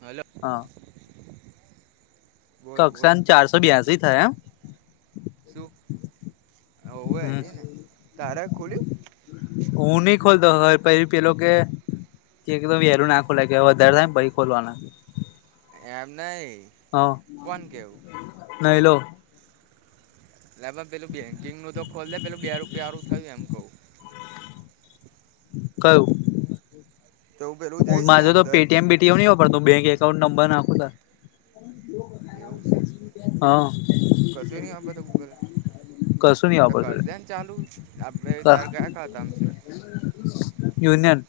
Hello. હા બોલ બોલ કક્ષા ચારસો બ્યાસી થયામ. શું ઓવે હમ હૈ ને તારે ખુલ્લયુ. હું નહી ખોલતો સવાર પહી પેલો કે. કે વેરું ના ખોલા કે વધારે થ પહી ખોલવાના. એમ નહી કોન કે એવું. ન ઇ લો. એ પેલું બેંકિંગ નું તો ખોલે પેલું બે રૂપિયા સારું થયું એમ કઉું. કયુ. તો પેલું હું જઈશ ને માજો તો અંદર પેટીએમ પીટીએમ ન વાપરતું બેં એકાઉન્ટ નંબર નાખોતાર. એવું છે કશું નહીં આપે તો ગૂગલ [unintelligible] હા કશું નહી તો વાપરતું. કરી દે ને ચાલુ છ આપડે તારે કયા ખાતામાં છે. [inaudible] યુનિયન.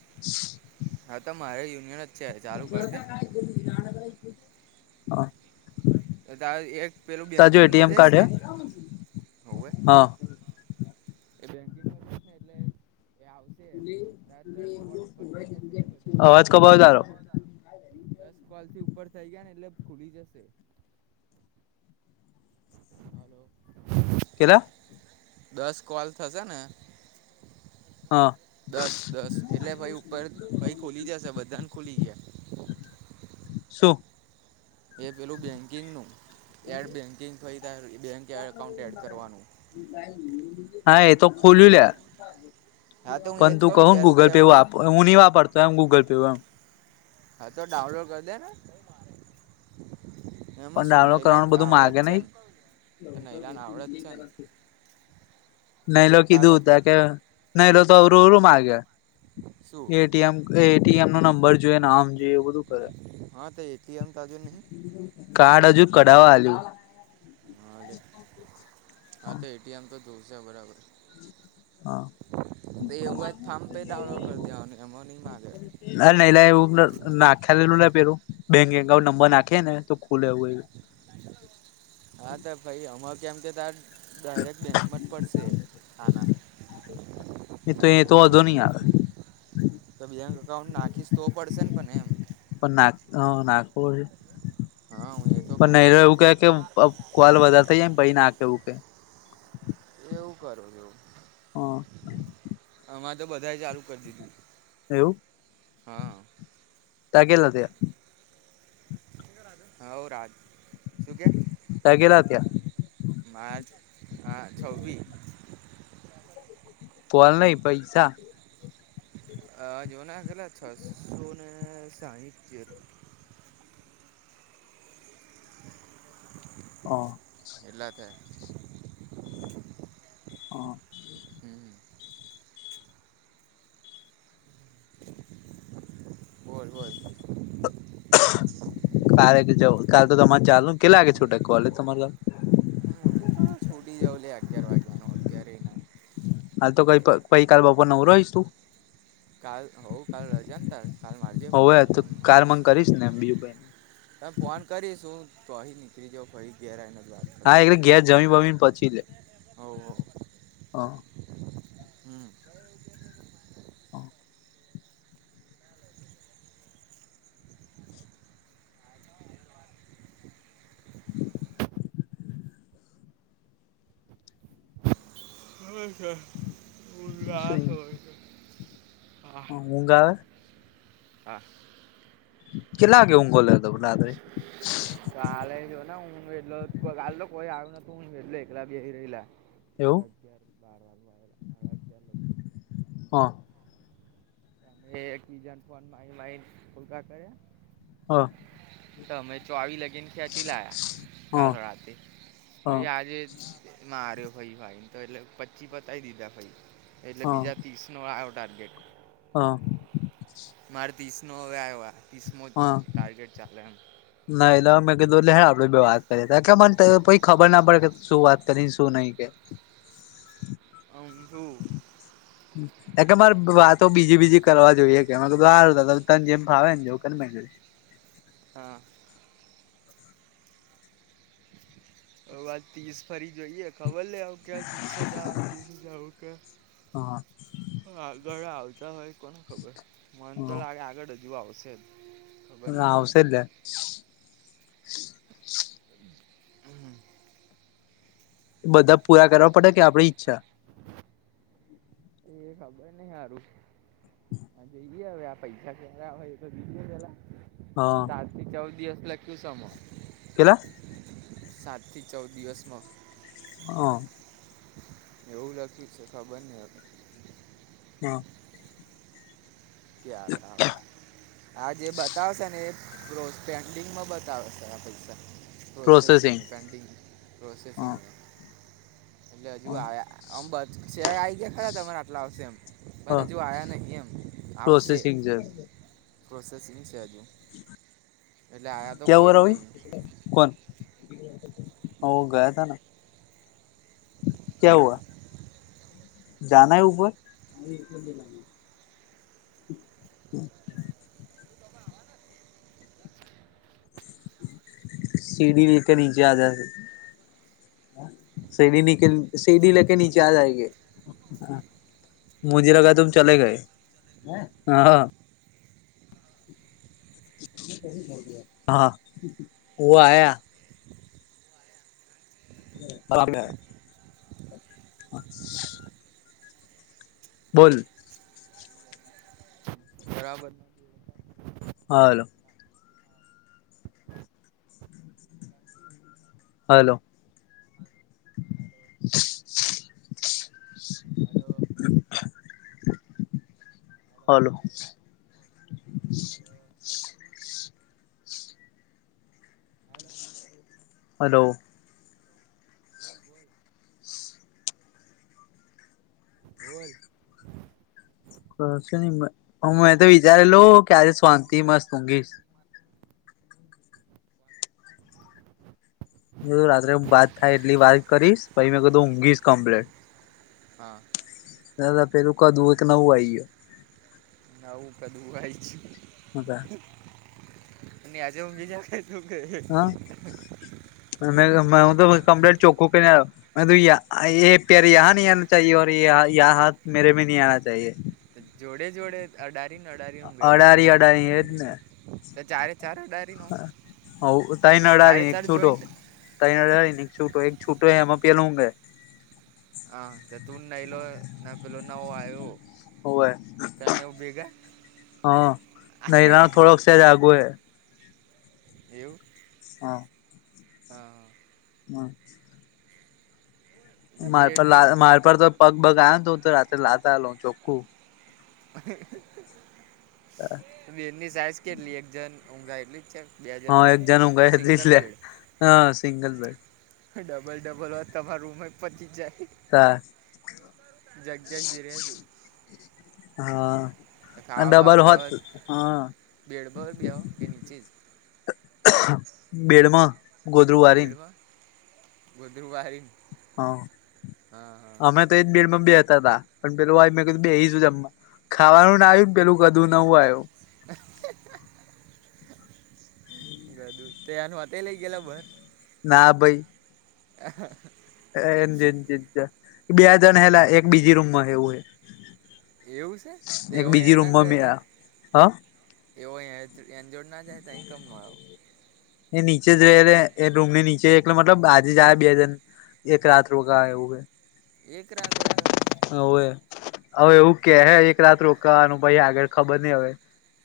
હા તો મારે યુનિયન. છે ચાલુ કરી દે [inaudible] તો તારે એક પેલું તાજો બેંકિંગમાં એટીએમ જઈશ કાર્ડ હે ને હોવે. હા એ બેંકિંગનું છેને એટલે. એ આવશે દસ કોલ ઉપર થઈ જશે એટલે બધાને અવાજ ખુલી કપાયો જવા તારો કાવો. દસ કોલ થી ઉપર થઇ ગયા ને એટલે ખુલી જશે. [inaudible] કેટલા. દસ કોલ થશે ને. હા દસ દસ એટલે ભાઈ ઉપર ભાઈ ખોલી જશે બધાને ખોલી ગયા. શું. એ પેલું બેન્કિંગનું એડ બેન્કિંગ થઈ ત બેંક એકાઉન્ટ એડ કરવાનું. [inaudible] હા એ તો ખોલયુ અલ્યા હા તો હું એ પણ જ તું ને બે કહું ગૂગલ પે રૂપિયા વાળું વાપરુ પણ હું નહીં વાપરતો એમ ગૂગલ પેમાં. હા તો ડાઉનલોડ કરી દેને [inaudible] એમાં પણ શું ડાઉનલોડ નૈલાન કરવાનું બધું આવડ માગે જ છે નહી ને નૈલાન આવડત જ છે ને. નહીલો તા કીધું બાપ ત કે નહી લો તો અવરુંરું માગે. શુ નો નંબર જોઈએ નામ જોએ એ બધું કરે. હા તો એટીએમ એમ તાજુ નહીં. કાર્ડ હજુ કઢાવવા આલયુ હાજ હા તો એટીએમ તો જોવશે બરાબર. હા તે એવું હોય ફેમ પે ડાઉનલોડ કર લેવાનુ એમા નહી માંગે ના ન લ એવું નાખ્યા લલું ના પેરું બેંક નંબર નાખે ને તો ખુલે એવુંયું. હા તો ભાઈ અમ કેમ કે ત. ડાયરેક્ટ બેંકમાં જ પડશે હાના. એ તો એ તો વધો નહી આવે. તો બેંક અકાઉંન્ટ નાખીશ તો પડશે ને પણ એમ. પણ ના હ નાગપુર છે હા હું એ તો કહું પણ નરો તને એવું કે કે. કલ વધારા થઈાય એમ ભ નાખ એવું કે. એવું કરું એવું. હાં અમાં તો બધા ચાલુ કરી દીધું. એવું. હા. તારે કેટલા થયા હવ રાજા હા રાજ શું ક્યા. તારે કેટલા થયા મારે હા છબ્બીસ હ. કોલ નહી પૈસા. અ જોને કેટલા છસ્સો સાહીઠ [inaudible] હા. કેટલા થયા હા. હમ. હોય હોય. કાલે જ કાલ તો તમારે ચાલનું કેટલા લાગે છૂટા કોલેજ તમારું. હ તો છોડી જઉ લે અગિયાર વાગ્યા ન અગિયાર ના. હાલ તો ક કઈ કલ બપર નવું રહીશ તું. કાલ હો કાલ રજાાન ત કાલ મારજે ફોન હોવે હું તો કાલ મારીશ. મન કરીશ ને બીજું કઈ નઈ તમે ફોન કરીશું તોહી નીકળી જાાવ ફરી ઘેરા એને જ. હા એટલે ઘેર જમીમી ને પછી લે. હવ હા હમ. હા. હોય છે ઉજગાસ હોય છે. હ ઉંગ. હા. કેલાાગે ઉંગોલ દે. હ. કાલે ને ઊન વલો કા કોઈ આવ ન ઊન વ એકલા બી રલા. અ એવું અગયાર બાર વાગગાર. હા. એ એકિજન ફ માઇ માઇ ખુલ્કા કર્યા. હા તમે ચોવી લગીન ખેંચી લયા હા કાલ રાતે. તો હા એ આજે. માર્યો ફાઈ ભાઈને તો એટલે પચી પતાવી દીધા ભાઈ એટલે હા બીજા ત્રીસ. નોળડા આવટાર ગેટ. હા. મારે ત્રીસ નો હવે આવ્યો ત્રીસ મો હા ટાર્ગેટ ચાલે એમ. ના એલે મેં કીધું લે આપડે વાત કરી ત કે મને ખબર ના પડે કે શું વાત કરીને શું નહી કે. અમ હું. એ કે મારે વાતો બીજી બીજી કરવા જોઈએ કેધ સારું. ત જેમાવ ને એવું કેને. હા. હ આજ ત્રીસ ફરી જોઈએ ખબર લે આવ. દીસ હજાર ત્રીસ હજાર હા આગળ આવતા હોય. કોને ખબર મન હ તો લાગે આગળ હજુ આવશે જ. ખબર હ નહીં હવે આવશે લ. હ. બધા પૂરા કરવા પડે કે આપણી ઈચ્છા. એ ખબર નહ સારું. હ જોઈએ હવે આ પૈસા ક્યારે હોય તો બીજે પેલા. હા. ચાર થી ચૌદ દિવસ લખ્યું સમ. કેલા. સાત થી ચૌદ દિવસમાં. હા. એવું [inaudible] છે ખબરને અવે હ ક્યારે આવે આ જે બતાવશે ને એ [inaudible] પ્રોસેસિંગ પેન્ડિંગ હ પ્રોસેસિંગનુ એટલે [inaudible] [inaudible] આવશે પ્રોસેસિંગ છે પ્રોસેસિંગ છે હજુ એટલે આવ્યા તો ક્યા કોઈ હુવા જ રવિ... નહીં કોન ઓ ગયા [unintelligible] [inaudible] [unintelligible] [inaudible] સીધી રીતે નીચે આ જા સીડી લેકે નીચે આ જાયેંગે. મુજબ લગા તુમ ચલે ગયે. હહહ હા [unintelligible] [inaudible] બોલ બરાબર હાલો હાલો હાલો હાલો હાલો [inaudible] હાલો - [inaudible] બોલ મેં તો વિચારેલુ કે આજે શોંતિ હી મસ્ત ઉંગીસ [inaudible] રાત્રે વાત થાયએટલી વાત કરીશ પછી મેં કીધું ઊંઘીશ કમ્પ્લેટ હા પેલુ [unintelligible] એક નવુ આયી ગયુ [unintelligible] [inaudible] આજે ઊંઘી [inaudible] [inaudible] હું તો કમ્પ્લેટ ચોખ્ખુ કય ન આયો [unintelligible] જોડે જોડે અડારીન અડારીન ઊંઘે એવુ શે અડારી અડારી એજ ને તો ચારે ચાર અડારીન આમ ચારે ચાર જોઈન્ટ તણય અડારીન અન એક શુટો--એક શુટો એમા પેલો ઊંઘે [unintelligible] તો એને ભેગા [unintelligible] એવું હા હા હા [unintelligible] તો બેડની માર પર તો પગ બગ આયો ન તો હું તો લાત આલુ ચોખ્ખું [inaudible] ત બેડની સાઈઝ કેટલી એક જન ઊંઘાય એટલી જ છે બે હા જનનુ એક જણ ઊંઘે એટલી જ સિંગલ લે બેડ હા સિંગલ બેડ. ડબલ ડબલ હોત તમાર રુમ પચી જાય. તાર જગ્યા જી રહ છું. હા. અને ખાવા બાવા ડબલ હોત બેહો તો હા બેડ પર જ બેહો કે નીચે જ. બેડ મ દેડમાં વધુ વારીને. હા અમે તો એજ બેડમાં બેતા હતા પણ પેલું મેં કધું બેશું જમમાં. ખાવાનું ના આવ્યું ને પેલું કધું નવું આવ્યું. [inaudible] બધું તનું વાતેય લઇ ગેલા ભર. ના ભાઈ. આ હ હ.. [unintelligible] એ બે જણ હેલા એક બીજી રૂમમાં એવું હ. એવું છે તેવો બીજી એ ના રૂમમાં મે જાય આ તારે. હા એવો એ એન જોડ ના જાય અઇ કેમ નો આવો. એ નીચે જોઈ રહેલે એ રૂમ ની નીચે એટલે મતલબ આજે જ આવે બે જન. એક રાત્ર રોકા હવે. એક રાહતોગ. હવે હવે એવું કે હે એક રાત રોકાવાનું પાઈ આગળ ખબર નઈ હવે.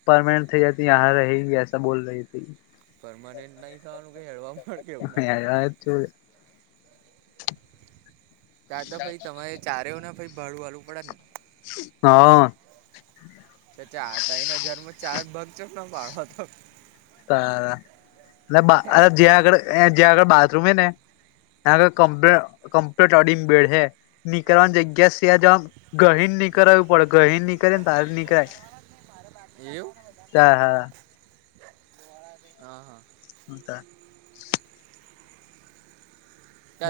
પરમાનેન્ટ થઈ આ રહી ગયા બોલ રહી તથી. પરર્માનન્ટ નહી થવાનું ક હળવા. તમે આવ્યા જોડે. દાદા ભાઈ તમારે ચારેયોને ભાઈ ભાડું વાળું પડે ને. હા. તે ચાઆ ત્રણ હજાર ચાર ભગચ ન પાળો હતો. તારા લેવા અરે જ્યાં આગળ જ્યાં આગળ બાથરૂમ હે ને. નાવે કંપ્લે કંપ્લેન્ટટ અડીંગ બેડ હે. નીકળવાની જગ્યા સેજ આમ ગહીને નીકળું પડે ગહી ની. કર બાર નીકળ એવું હા હા.. હા, હા.. હું તા.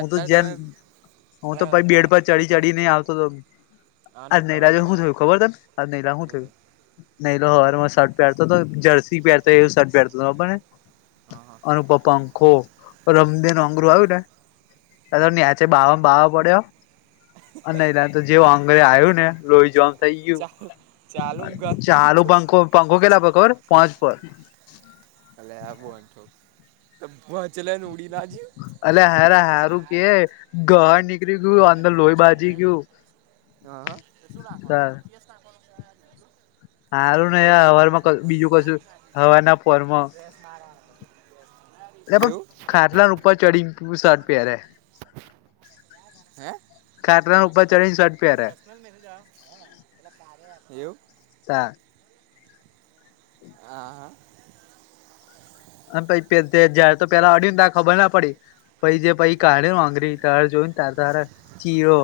હું તો જેન તમે હું અ તો પ ભા બેડ પર ચડી ચડી નહી આવતો હતો. આનું આજ નૈરાજ ભાડું શું તમારે થયું ખબર તને આ નૈરા શું થયું. નઈ હવારમાં શટ પહેરતો હતો તો જર્સી પહેરતો એવું શર્ટ. ઘરનો પટે હા હા અને ઉપર પંખો રમદે ન આંગરું આવ્યું ને. અને નેચે બાવ બાવો પડ્યો અને ન જે અંગરે આવ્યું ને લોહી. જો આમ થઈ ગયું ચાલ ચાલુ ગાલી ચાલુ દીધું પંખો પંખો કેલા પર ખબર પાંચ પર. અલયા આવુ હતુ બચલે ને ઉડી ના જીયુ. અલયા હાર હારું કે ગ ની. ચાલુ શ હ હ... [unintelligible] સારું ક ને યાર જીપીએસ નાખ હવારમાં વાની. બીજું કશું એ પણ ખટલાન ઉપર ચડીી. શર્ટ પર હે ખટરાનું ઉપર ચડી શર્ટ પહેને. એવુું? તા. હા, હા.. પછી જયારે તો પેલા અડ ને ત ખબર ના પડી પછી જે પછી. કાઢે વાગરી તારે જોઈને તાર તારા ચીરો.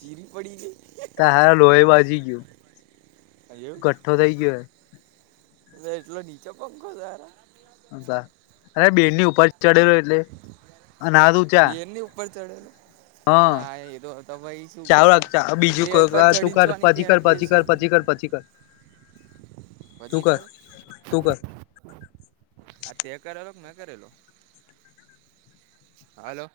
ચીરી પડી ગઈ તારા લોહી બાજી ગયું કઠ્ઠો થઇ ગયો. અ એટલો નીચો પંખો તારા અરે બેડની ઉપર ચડેલો એટલે અનાથ ઉચા ની ઉપર ચઢેલો. હા ચાવ કરે બીજું બેડ પર તું ચડીને કર ચોની પછી કર પેરતી પછી હશે કર પછી કર પછી તું હજી કર કરું તું કર આ તે કરેલો કે મેં કરેલો હાલો.